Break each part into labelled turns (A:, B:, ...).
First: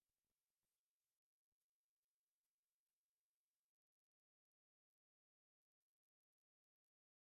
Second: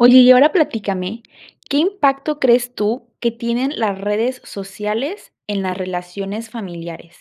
A: Oye, y ahora platícame, ¿qué impacto crees tú que tienen las redes sociales en las relaciones familiares?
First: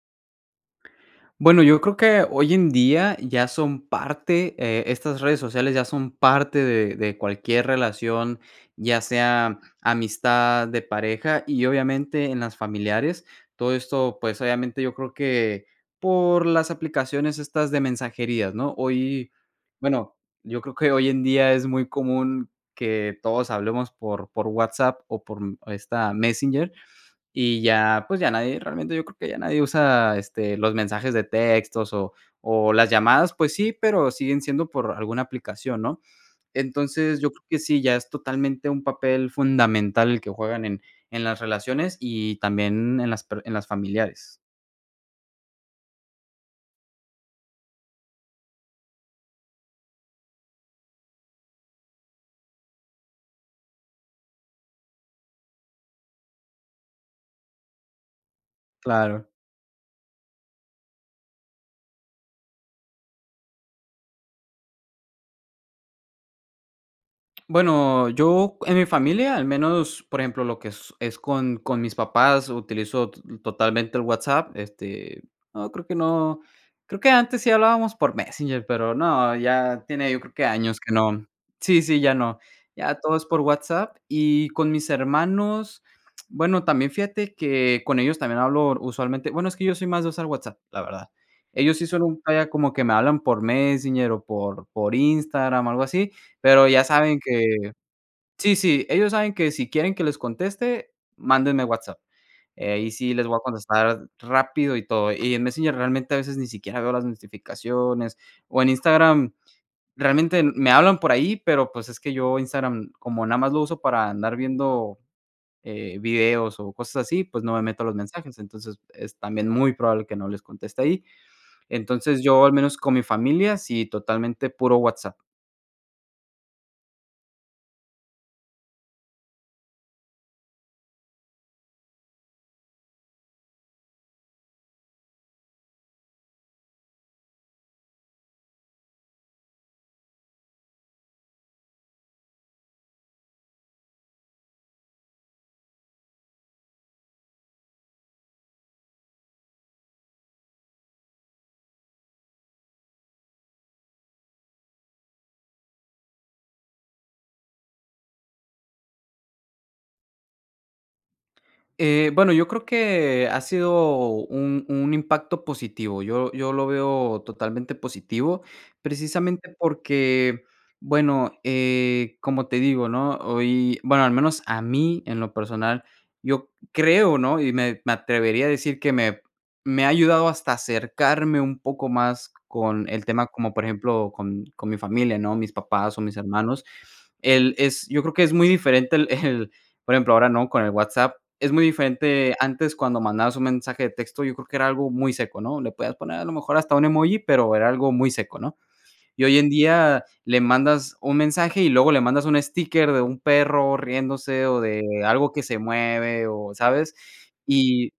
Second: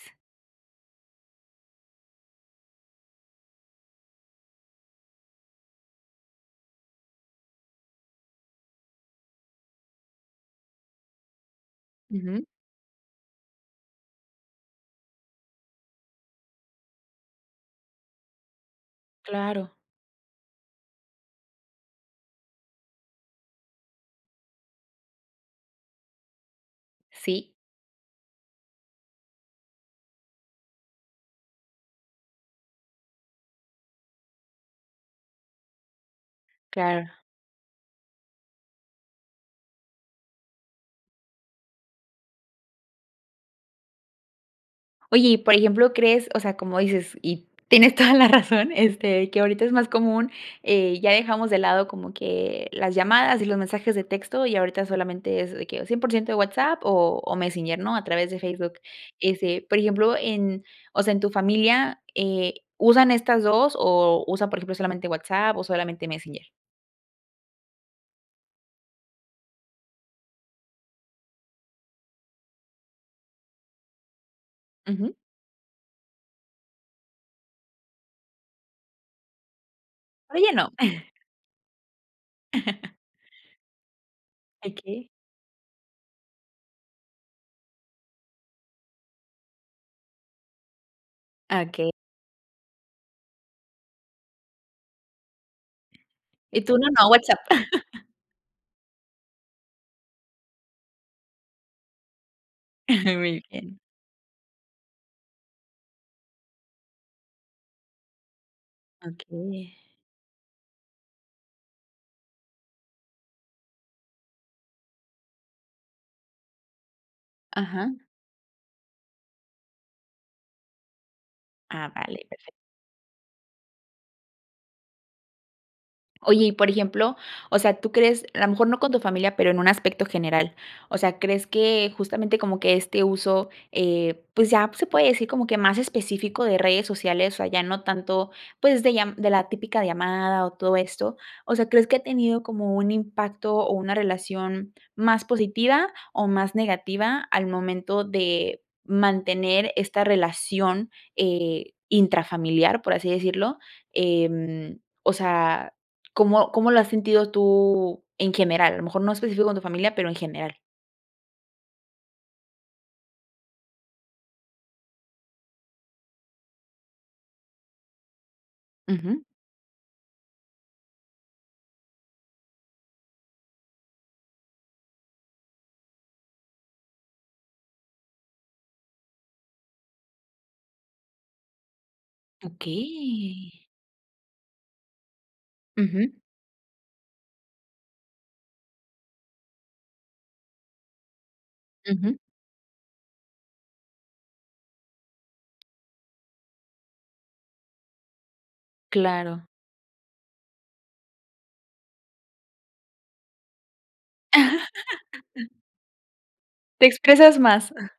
B: Bueno, yo creo que hoy en día ya son parte, eh, estas redes sociales ya son parte de de cualquier relación, ya sea amistad, de pareja y obviamente en
A: Ujú.
B: las familiares. Todo esto, pues, obviamente, yo creo que por las aplicaciones estas de mensajerías, ¿no?, hoy,
A: Claro.
B: bueno, yo creo que hoy en día es muy común que todos hablemos por por WhatsApp, o por, mm, esta Messenger,
A: Sí.
B: y ya, pues, ya nadie realmente, yo creo que ya nadie usa, este, los mensajes de textos o o las llamadas, pues sí, pero siguen siendo por alguna aplicación, ¿no?
A: Claro.
B: Entonces, yo creo que sí, ya es totalmente un papel fundamental, el que juegan en en las relaciones, y también en las per en las familiares.
A: Oye, y por ejemplo, crees, o sea, como dices y tienes toda la razón, este, que ahorita es más común, eh, ya dejamos de lado como que las llamadas y los mensajes de texto y ahorita solamente es de que o 100% de WhatsApp o o Messenger, ¿no?, a través de Facebook.
B: Claro.
A: Este, por ejemplo, en o sea, en tu familia, eh, ¿usan estas 2 o usan, por ejemplo, solamente WhatsApp o solamente Messenger?
B: Bueno, yo en mi familia, al menos, por ejemplo, lo que es con con mis papás utilizo t totalmente el WhatsApp,
A: Ujú.
B: este, no creo que no. Creo que antes sí hablábamos por Messenger, pero no, ya tiene, yo creo que
A: Oye no.
B: años que no, sí, sí, ya no. Ya todo es por WhatsApp y con mis
A: Okey.
B: hermanos, bueno, también, fíjate que con ellos también hablo usualmente. Bueno, es que yo soy más de usar WhatsApp, la verdad.
A: Ah,
B: Ellos sí
A: okey.
B: son un, vaya como que me hablan por Messenger o por por Instagram o algo así,
A: Y
B: pero
A: tú
B: ya
A: no, no,
B: saben
A: WhatsApp.
B: que, sí, sí, ellos saben que si quieren que les conteste, mándenme WhatsApp. Eh, y sí les voy a
A: Muy bien.
B: contestar rápido y todo. Y en Messenger realmente a veces ni siquiera veo las notificaciones. O en Instagram,
A: Okey.
B: realmente me hablan por ahí, pero pues es que yo Instagram como nada más lo uso para andar viendo, eh videos o cosas así, pues, no me meto a los
A: Aja.
B: mensajes. Entonces, es también muy probable que no les conteste ahí.
A: Ah,
B: Entonces,
A: vale
B: yo,
A: perfecto.
B: al menos con mi familia, sí, totalmente puro WhatsApp.
A: Oye y por ejemplo, o sea, ¿tú crees?, a lo mejor no con tu familia, pero en un aspecto general, o sea, ¿crees que justamente como que este uso, eh, pues ya se puede decir como que más específico de redes sociales, o ya no tanto, pues de lla de la típica llamada o todo esto, o sea, ¿crees que ha tenido como un impacto o una relación más positiva o más negativa al momento de mantener esta relación eh, intrafamiliar, por así decirlo? Em, o sea ¿cómo cómo lo has sentido tú en general? A lo mejor no específico con tu familia, pero en general.
B: Eh, bueno, yo creo que ha sido un un impacto positivo. Yo yo lo veo totalmente positivo,
A: Ujú.
B: precisamente porque, bueno, eh, como te digo, ¿no?, hoy, bueno, al menos a mí, en lo personal, yo creo, ¿no?, y me me atrevería a decir que me me ha ayudado hasta acercarme un poco más con el tema, como
A: Okey.
B: por ejemplo, con con mi familia, ¿no?, mis papás o
A: Ujú.
B: mis hermanos. El es yo creo que es muy diferente el el, por ejemplo, ahora, ¿no?, con el WhatsApp, es muy
A: Ujú.
B: diferente antes cuando mandabas un mensaje de texto, yo creo que era algo muy seco, ¿no?, le podías poner a lo mejor hasta un emoji, pero era algo muy seco, ¿no? Y hoy
A: Claro.
B: en día le mandas un mensaje y luego le mandas un sticker de un perro riéndose o de algo que se mueve o,
A: Te
B: ¿sabes?
A: expresas más.
B: Y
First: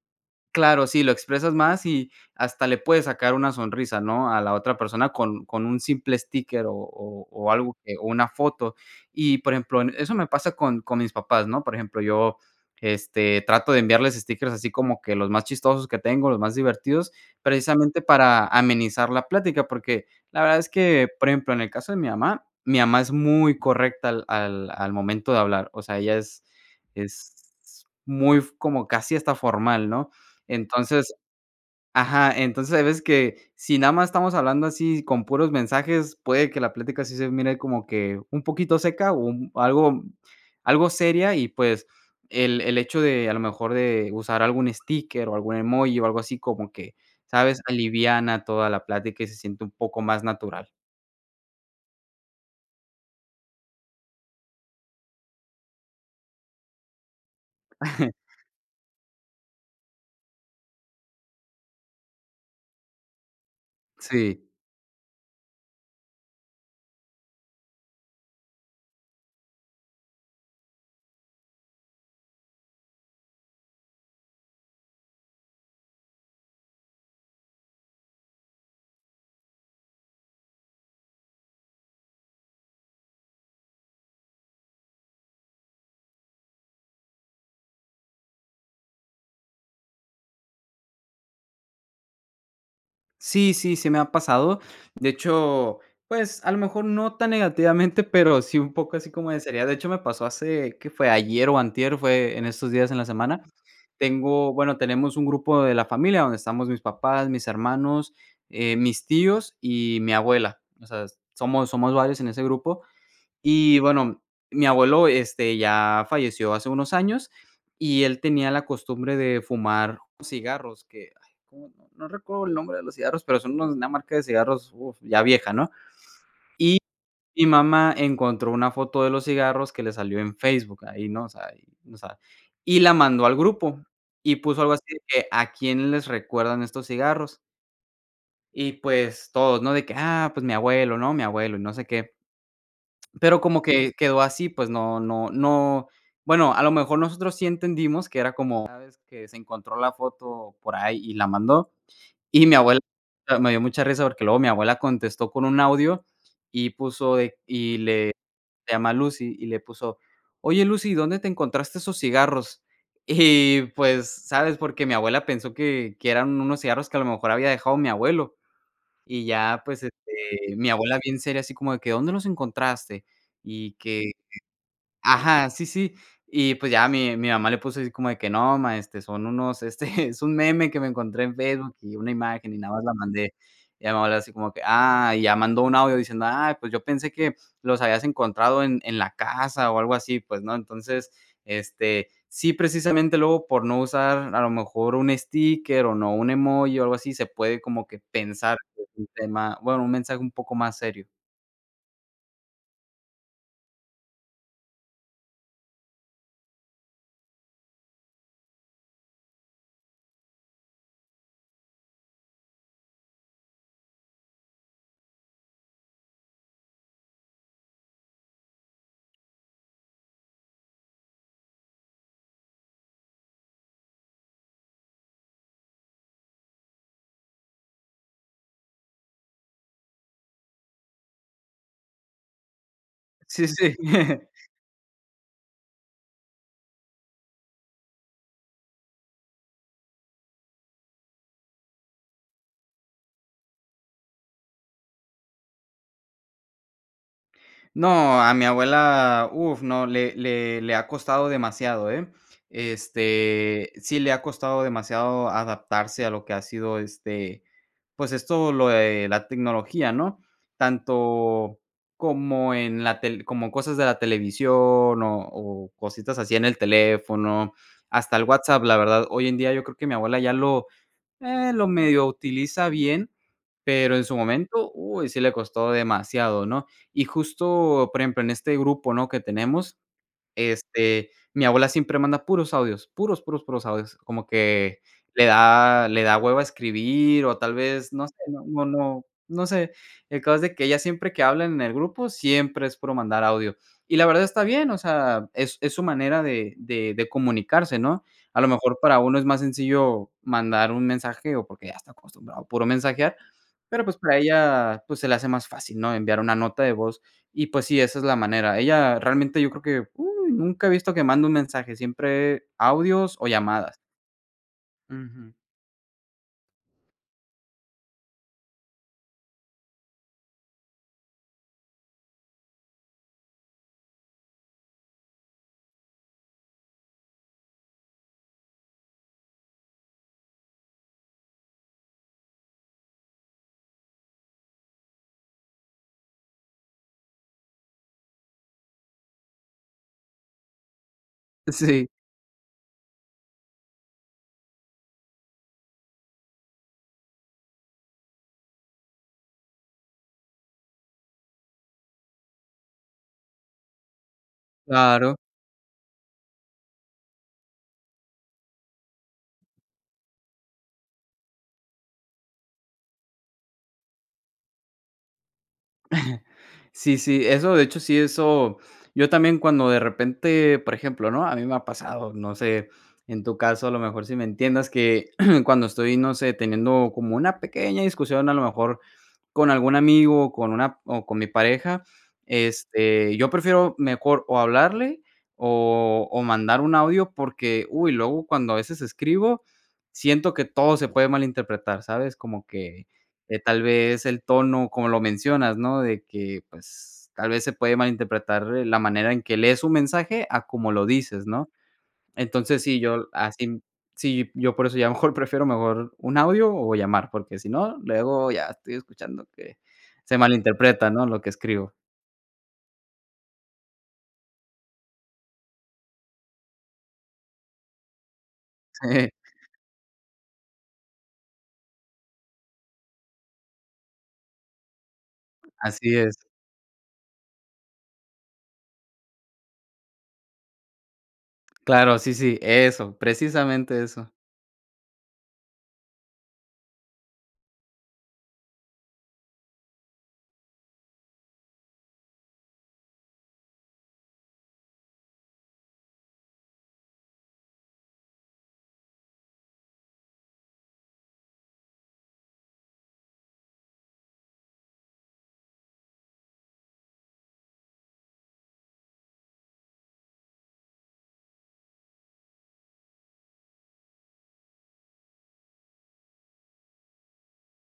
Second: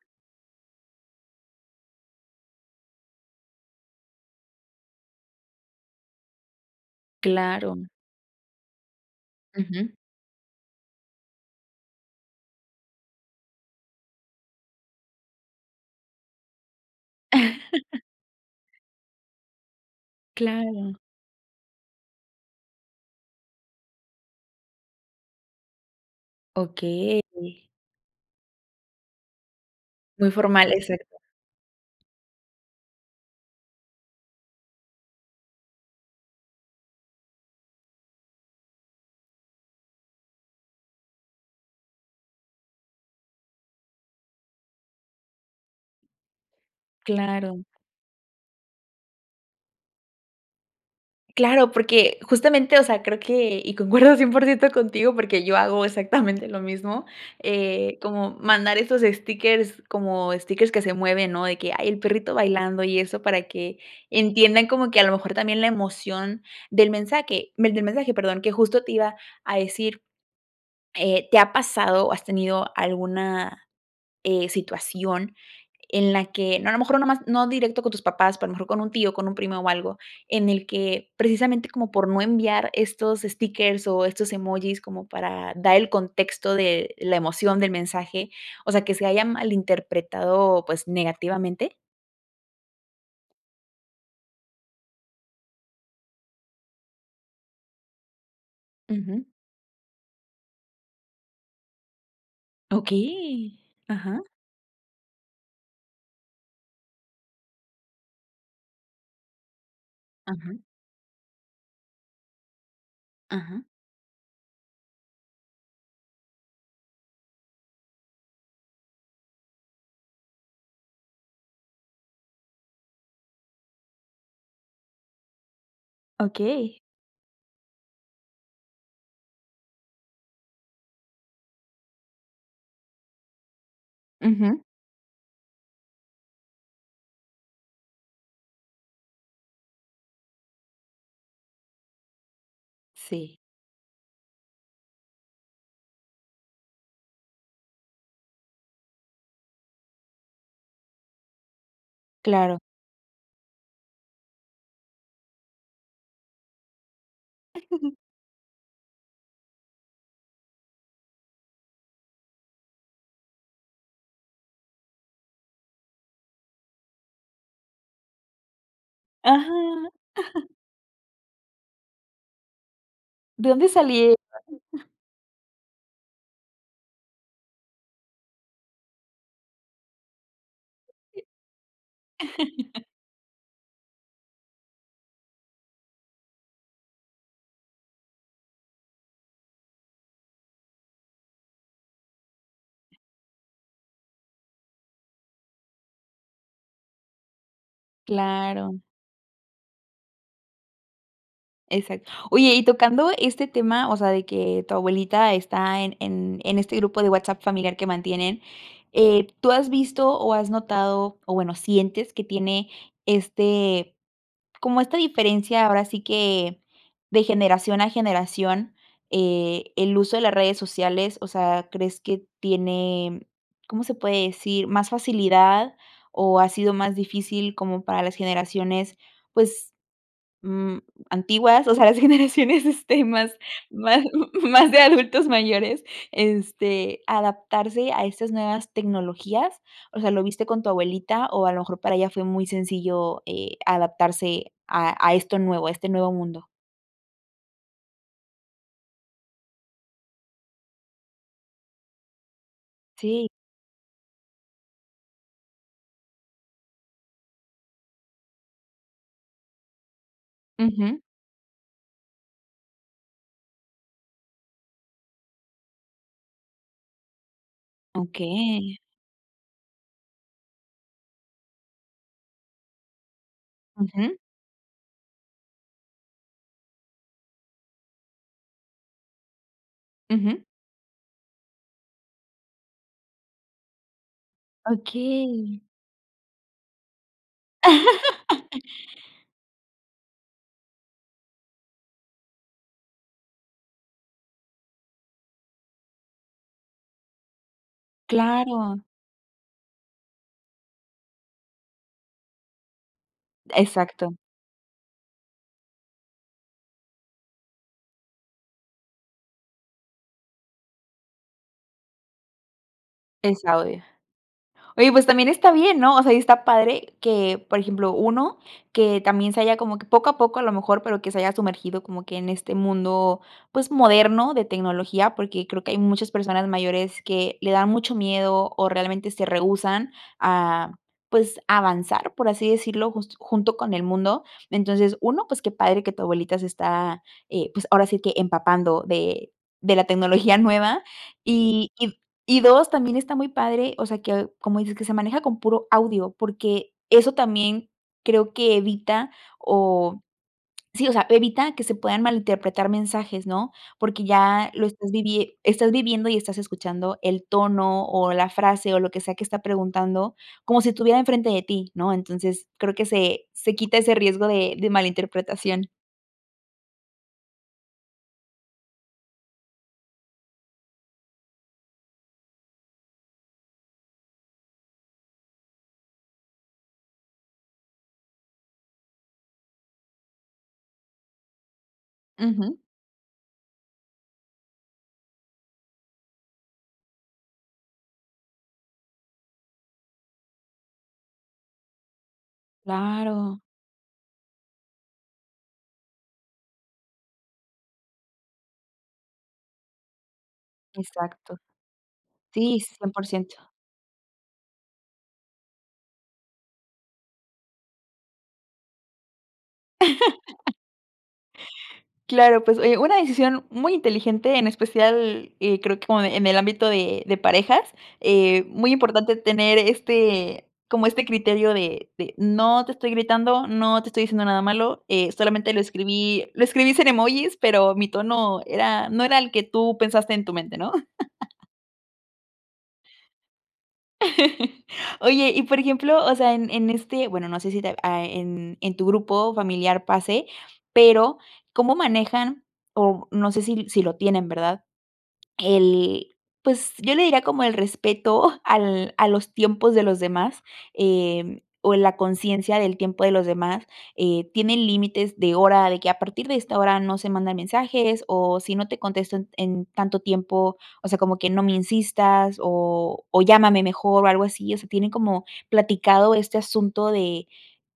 B: claro, sí, lo expresas más y hasta le puedes sacar una sonrisa, ¿no?, a la otra persona con con un simple sticker o o o algo
A: Claro.
B: que o una foto. Y por ejemplo,
A: Ujú.
B: en eso me pasa con con mis papás, ¿no?, Por ejemplo, yo, este, trato de enviarles stickers así como que los más chistosos que tengo, los más divertidos, precisamente para amenizar la plática, porque la verdad es
A: Claro.
B: que, por ejemplo, en el caso de mi mamá, mi mamá es muy correcta al al al momento de hablar, o sea, ella es
A: Okey.
B: es muy f como casi hasta formal, ¿no?
A: Muy formal,
B: Entonces
A: exacto.
B: ajá, entonces hay veces que si nada más estamos hablando así con puros mensajes, puede que la plática sí se mire como que un poquito seca o un algo algo seria y pues el el hecho de a lo mejor de usar algún sticker o algún emoji o algo así como que, ¿sabes?
A: Claro.
B: Aliviana toda la plática y se siente un poco más natural.
A: Claro, porque justamente, o sea, creo que y concuerdo 100% contigo porque yo hago exactamente lo mismo, eh, como mandar esos stickers como stickers que se mueven, ¿no?, de que, ay, el perrito bailando y eso para que
B: Sí.
A: entiendan como que, a lo mejor, también la emoción del mensaje, del mensaje, perdón, que justo te iba a decir, eh, ¿te ha pasado, o has tenido alguna, eh, situación en la que no, a lo mejor, no nada más, no directo con tus papás, pero a mejor con un tío, con un primo o algo, en el que precisamente, como por no enviar estos stickers o estos emojis como para dar el contexto de la emoción del mensaje, o sea, que se hayan malinterpretado, pues, negativamente?
B: Sí, sí, sí me ha pasado. De hecho, pues, a lo mejor, no tan negativamente, pero sí, un poco así
A: Ujú.
B: como de seriedad. De hecho, me pasó hace, ¿qué fue?, ayer o antier, fue en estos días en la semana.
A: ¡Okey!, ajá.
B: Tengo, bueno, tenemos un grupo de la familia, donde estamos mis papás, mis hermanos, eh, mis tíos y mi
A: Ajá.
B: abuela, o sea, somos somos varios en ese grupo.
A: Ajá.
B: Y bueno, mi abuelo, este, ya falleció hace unos años, y él tenía la costumbre de fumar cigarros que, ay, cómo, no no recuerdo el nombre de los cigarros, pero, son unos, una marca de cigarros, uf, ya vieja, ¿no?,
A: ¡Okey!
B: y mi mamá encontró una foto de los cigarros que le salió en Facebook ahí, ¿no?, o sea, y no sabe. Y la mandó al grupo y
A: Ujú.
B: puso algo así que, ¿a quién les recuerdan estos cigarros? Y pues todos, ¿no? De que: "Ah, pues mi abuelo", ¿no? Mi abuelo y no sé qué.
A: Sí.
B: Pero como que quedó así, pues no no no, bueno, a lo mejor nosotros sí entendimos que era como, ¿sabes?, que se encontró la foto por ahí y la mandó y mi
A: Claro.
B: abuela me dio mucha risa, porque luego mi abuela contestó con un audio y puso de y le se llama Lucy y le puso: "Oye Lucy, ¿dónde te encontraste esos cigarros?". Y pues, ¿sabes? Porque mi abuela pensó que que eran unos cigarros que a lo mejor había dejado mi abuelo. Y ya pues,
A: ¡Ajá!
B: este mi abuela bien seria así como de que: "¿Dónde los encontraste?".
A: ¿De dónde
B: Y que
A: salieron?
B: ajá, sí, sí. Y pues ya mi mi mamá le puso así como de que: "No, ma, este, son unos, este, es un meme que me encontré en Facebook y una imagen y nada más la mandé". Y ya mi abuela así como que ah, y ya mandó un audio diciendo: "Ay, pues yo pensé que los habías encontrado en en la casa o algo así, pues", ¿no? Entonces, este, sí precisamente luego por no usar a lo mejor un sticker o no, un emoji o algo así, se puede como que pensar
A: Claro.
B: que es un tema, bueno, un mensaje un poco más serio.
A: Exac oye, y tocando este tema, o sea, de que tu abuelita está en en en este grupo de WhatsApp familiar que mantienen, eh ¿tú has visto o has notado o bueno, sientes que tiene este, como esta diferencia, ahora sí que de generación a generación, eh, el uso de las redes sociales? O sea, ¿crees que tiene, cómo se puede decir, más facilidad o ha sido más difícil como para las generaciones, pues, mm, antiguas, o sea, las generaciones, este, más
B: Sí, sí, sí.
A: má más de adultos mayores, este, adaptarse a estas nuevas tecnologías?, o sea, ¿lo viste con tu abuelita? O a lo mejor para ella fue muy sencillo, eh, adaptarse a a esto nuevo, a este nuevo mundo.
B: No, a mi abuela, uf, no, le le -le ha costado demasiado, eh,
A: Sí.
B: este, sí le ha costado demasiado adaptarse a lo que ha sido, este, pues, esto lo de la tecnología, ¿no?,
A: Ujú.
B: tanto como en la tel como cosas de la televisión, o o cositas así en el teléfono, hasta el WhatsApp. La
A: ¡Okey!
B: verdad, hoy en día yo creo que mi abuela ya lo ah, lo medio utiliza bien, pero, en su
A: Ujú.
B: momento, uy, sí le costó demasiado, ¿no?, y justo, por ejemplo, en este grupo, ¿no?, que tenemos,
A: Ujú.
B: este, mi abuela siempre manda puros audios, puros, puros, puros audios, como que le
A: ¡Okey!
B: da le da hueva escribir, o tal vez no sé, no no no no sé. El caso es de que ella siempre que habla en el grupo, siempre es puro mandar audio, y la verdad está bien, o sea, es es su manera de de de comunicarse, ¿no?, a lo mejor,
A: ¡Claro!
B: para uno es más sencillo mandar un mensaje, o porque ya está acostumbrado a puro mensajear, pero, pues, para
A: Exacto.
B: ella, pues, se le hace más fácil, ¿no?, enviar una nota de voz. Y, pues, sí, esa es la manera. Ella, realmente, yo creo, ¡uy!, nunca he visto que mande un mensaje, siempre audios o
A: Es
B: llamadas.
A: audio. Oye, pues, también
B: Ujú.
A: está bien, ¿no?, o sea, y está padre que, por ejemplo, 1, que también se haya como, que poco a poco, a lo mejor, pero que se haya sumergido como que en este mundo, pues, moderno de tecnología, porque creo que hay muchos personas mayores que, le da mucho miedo, o realmente se rehúsan a, pues, avanzar, por así decirlo, just junto con el mundo. Entonces, 1, pues, qué padre que tu abuelita se está, eh, pues, ahora sí que, empapando de de la tecnología nueva. Y
B: Sí.
A: y y, 2, también está muy padre, o sea, que como dices que se maneja con puro audio, porque eso también creo que evita o sí, o sea, evita que se puedan malinterpretar mensajes, ¿no?, porque ya lo estás
B: Claro.
A: vivie estás viviendo, y estás escuchando el tono, o la frase, o lo que sea que está preguntando, como si estuviera en frente de ti, ¿no?, entonces, creo que se se quita ese riesgo de de mal interpretación.
B: Sí, sí, eso, de hecho, sí, eso yo también cuando de repente, por ejemplo, ¿no?, a mí me ha pasado, no sé, en tu caso, a lo mejor, si me entiendas que cuando estoy, no sé, teniendo como una pequeña discusión, a lo mejor, con algún amigo, o con una o con mi pareja,
A: Ujú.
B: este, yo prefiero mejor o hablarle, o o mandar un audio, porque, uy, luego cuando a veces escribo, siento que todo se puede malinterpretar, ¿sabes?, como que, eh,
A: ¡Claro!
B: tal vez, el tono, como lo mencionas, ¿no?, de que, pues, tal vez se puede malinterpretar, eh, la manera en que lees un mensaje, a como lo dices,
A: Exacto,
B: ¿no?,
A: sí,
B: entonces sí,
A: cien por
B: yo
A: ciento.
B: así sí, yo por eso ya mejor prefiero mejor, un audio o llamar, porque si no, luego ya estoy escuchando que se malinterpreta, ¿no?, lo que escribo.
A: Claro, pues, oye, una decisión muy inteligente, en especial, eh, creo, que como en el ámbito de de parejas. Eh, muy
B: Sí.
A: importante tener este como este criterio de de no te estoy gritando, no te estoy diciendo nada malo, eh, solamente lo
B: Así es.
A: escribí lo escribí sin emojis, pero, mi tono era no era el que tú pensaste en tu mente, ¿no?
B: Claro, sí, sí, eso, precisamente eso.
A: Oye, y por ejemplo, o sea, en en este, bueno, no sé si te a en en tu grupo familiar pase, pero, ¿cómo manejan?, o no sé, si si lo tienen, ¿verdad?, el, pues, yo le diría como el respeto al a los tiempos de los demás, em, o en la conciencia del tiempo de los demás, eh, ¿tienen límites de hora de que a partir de esta hora no se mandan mensajes, o si no te contesto en en tanto tiempo, o sea, como que no me insistas, o o llámame mejor, o algo así, o sea, tienen como platicado este asunto de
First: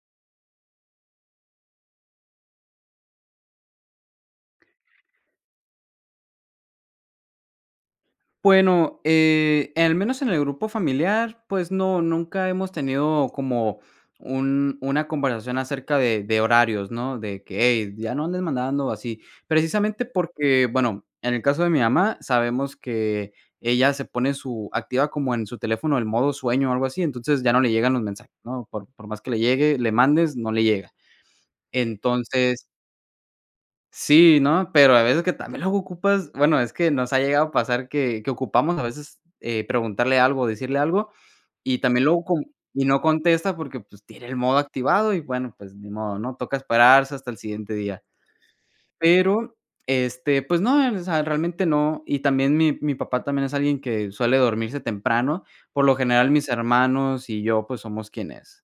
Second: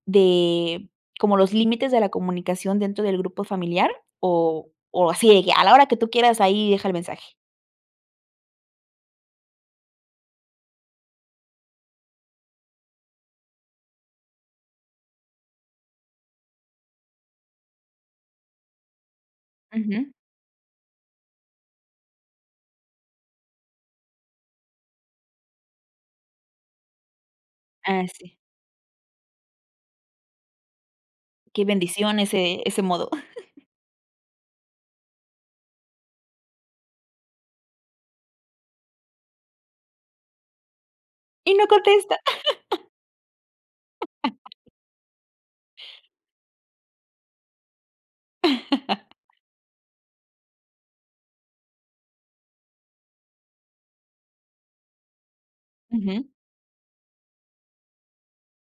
A: de como los límites de la comunicación dentro del grupo familiar, o o así de, ya, a la hora que tú quieras, ahí deja el mensaje?
B: Bueno, eh al menos en el grupo familiar, pues no, nunca hemos tenido como un una conversación acerca de de horarios, ¿no? De qué: "Hey, ya no andes mandando así". Precisamente
A: Ujú.
B: porque, bueno, en el caso de mi mamá, sabemos que ella se pone su activa como en su teléfono el modo sueño o algo así. Entonces, ya no le llegan los
A: Ah
B: mensajes,
A: si.
B: ¿no? Por por más que le llegue, le mandes, no le llega,
A: Qué bendición ese
B: entonces
A: ese modo.
B: ¿sí, no? Pero a veces que también luego ocupas bueno, es que nos ha llegado a pasar que que ocupamos a veces, eh preguntarle algo o decirle algo
A: Y no
B: y también
A: contesta.
B: luego con y no contesta porque, pues, tiene el modo activado y bueno, pues ni modo, ¿no? Toca esperarse hasta el siguiente día. Pero, este, pues no,, [unintelligible] realmente no. Y también mi mi papá también es alguien que suele dormirse temprano. Por lo
A: Ujú.
B: general, mis hermanos y yo, pues somos quienes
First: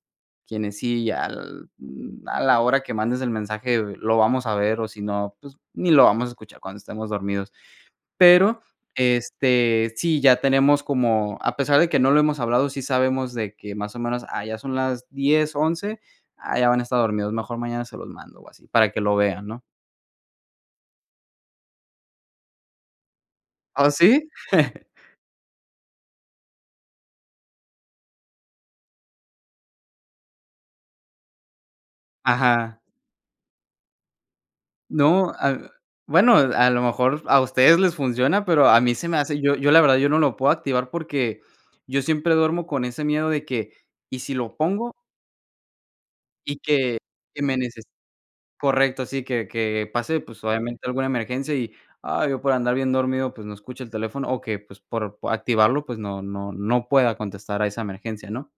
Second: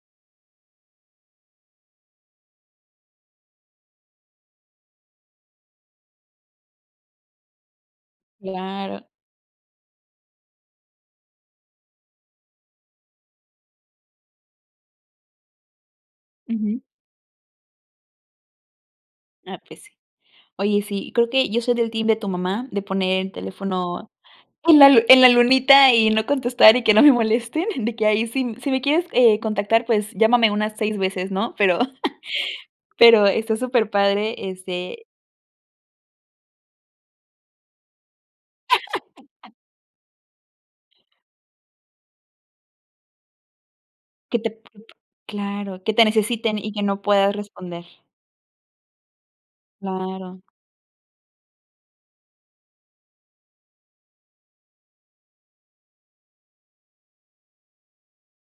B: quienes sí, al, mm, a la hora que mandes el mensaje, lo vamos a ver, o si no, pues, ni lo vamos a escuchar cuando estemos dormidos. Pero,
A: Claro.
B: este, sí, ya tenemos como, a pesar de que no lo hemos hablado, sí sabemos de que más o menos, ah, ya son las 10, 11 ah, ya
A: Ujú.
B: van a estar dormidos, mejor mañana se los mando o así, para que lo vean,
A: Ah,
B: ¿no?
A: pues sí, oye sí creo que yo soy del team de tu mamá, de poner el
B: ¿Ah,
A: teléfono
B: sí?
A: en la lu en la lunita y no contestar y que no me molesten, de que ahí si si me quieres contactar pues llámame unas 6 veces, ¿no?, pero
B: Ajá.
A: pero está superpadre este
B: No, ah, bueno, a lo mejor a ustedes les funciona, pero a mí se me hace, yo yo la verdad, yo no lo puedo activar porque yo siempre duermo con ese miedo de que, ¿y si
A: Que te
B: lo
A: p
B: pongo?
A: claro, que te necesiten
B: Y
A: y que
B: que
A: no puedas
B: que me
A: responder.
B: neces correcto, sí, que que pase,
A: Claro.
B: pues, obviamente, alguna emergencia y, ay, yo por andar bien dormido, pues no escucho el teléfono, o que, pues por activarlo, pues no no no pueda contestar a esa emergencia, ¿no?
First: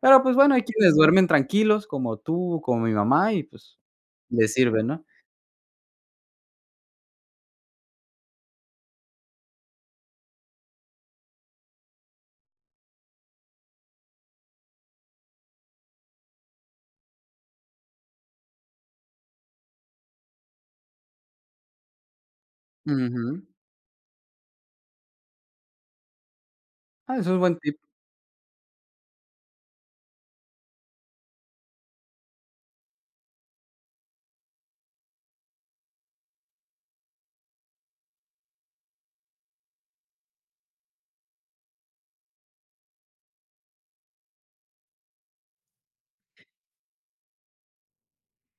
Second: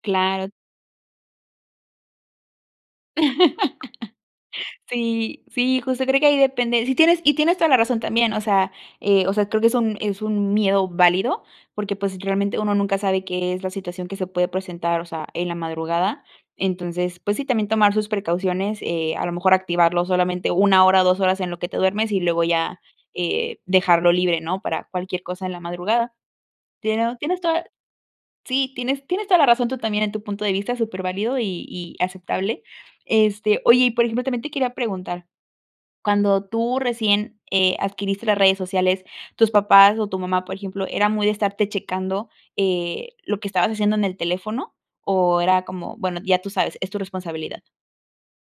B: Pero, pues
A: Claro.
B: bueno, hay quienes duermen tranquilos, como tú, como mi mamá y, pues, les sirve, ¿no?
A: Sí, sí, justo creo que ahí depende, sí tienes y tienes toda la razón también, o sea, eh, o sea, creo que es un es un miedo válido porque, pues, realmente uno nunca sabe qué es la situación que se puede presentar, o sea, en la madrugada. Entonces, pues sí, también tomar sus precauciones, eh, a lo mejor activarlo solamente 1 hora, 2 horas en lo que te duermes y luego ya,
B: Ujú.
A: eh dejarlo libre, ¿no? Para cualquier cosa en la madrugada. Tienes
B: Ah, eso es
A: tienes
B: buen
A: toda,
B: tip.
A: sí, tienes tienes toda la razón tú también en tu punto de vista, superválido y y aceptable. Este, oye, y por ejemplo, también te quería preguntar, cuando tú recién, eh adquiriste las redes sociales, tus papás o tu mamá, por ejemplo, ¿era muy de estarte checando, eh, lo que estabas haciendo en el teléfono? ¿O era como, bueno, ya tú sabes, es tu responsabilidad?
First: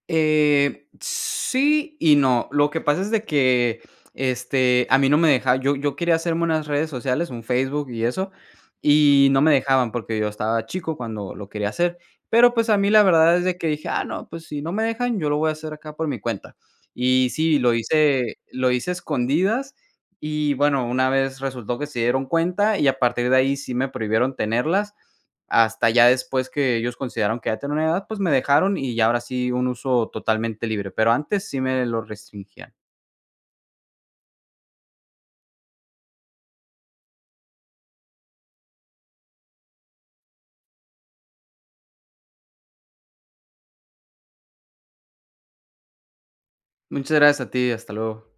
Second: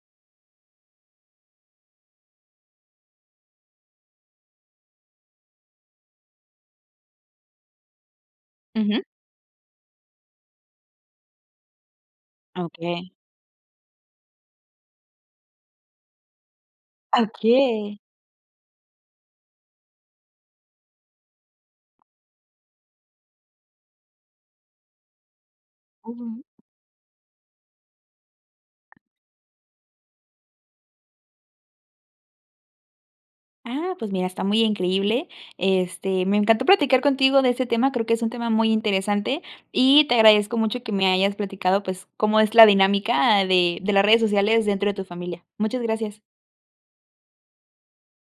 B: Eh, sí y no, lo que pasa es de que, este, a mí no me deja yo yo quería hacerme unas redes sociales, un Facebook y eso,
A: Ujú.
B: y no me dejaban porque yo estaba chico cuando lo quería hacer. Pero, pues a mí la
A: Okey.
B: verdad es de que dije: "Ah no, pues si no me dejan, yo lo voy a hacer acá por mi cuenta".
A: Ah,
B: Y sí, lo
A: okey.
B: hice lo hice a escondidas y bueno, una vez resultó que se dieron cuenta y a partir de ahí sí me prohibieron tenerlas. Hasta ya
A: Ujú
B: después que ellos consideraron que ya tenía una edad, pues me dejaron y ya ahora sí un uso totalmente libre. Pero antes sí me lo restringían.
A: Ah, pues mira, está muy increíble. Este, me encantó platicar contigo de ese tema, creo que es un tema muy interesante y te agradezco mucho que me hayas platicado, pues, cómo es la dinámica de de las redes sociales dentro de tu familia. Muchas gracias.
B: Muchas gracias a ti, hasta luego.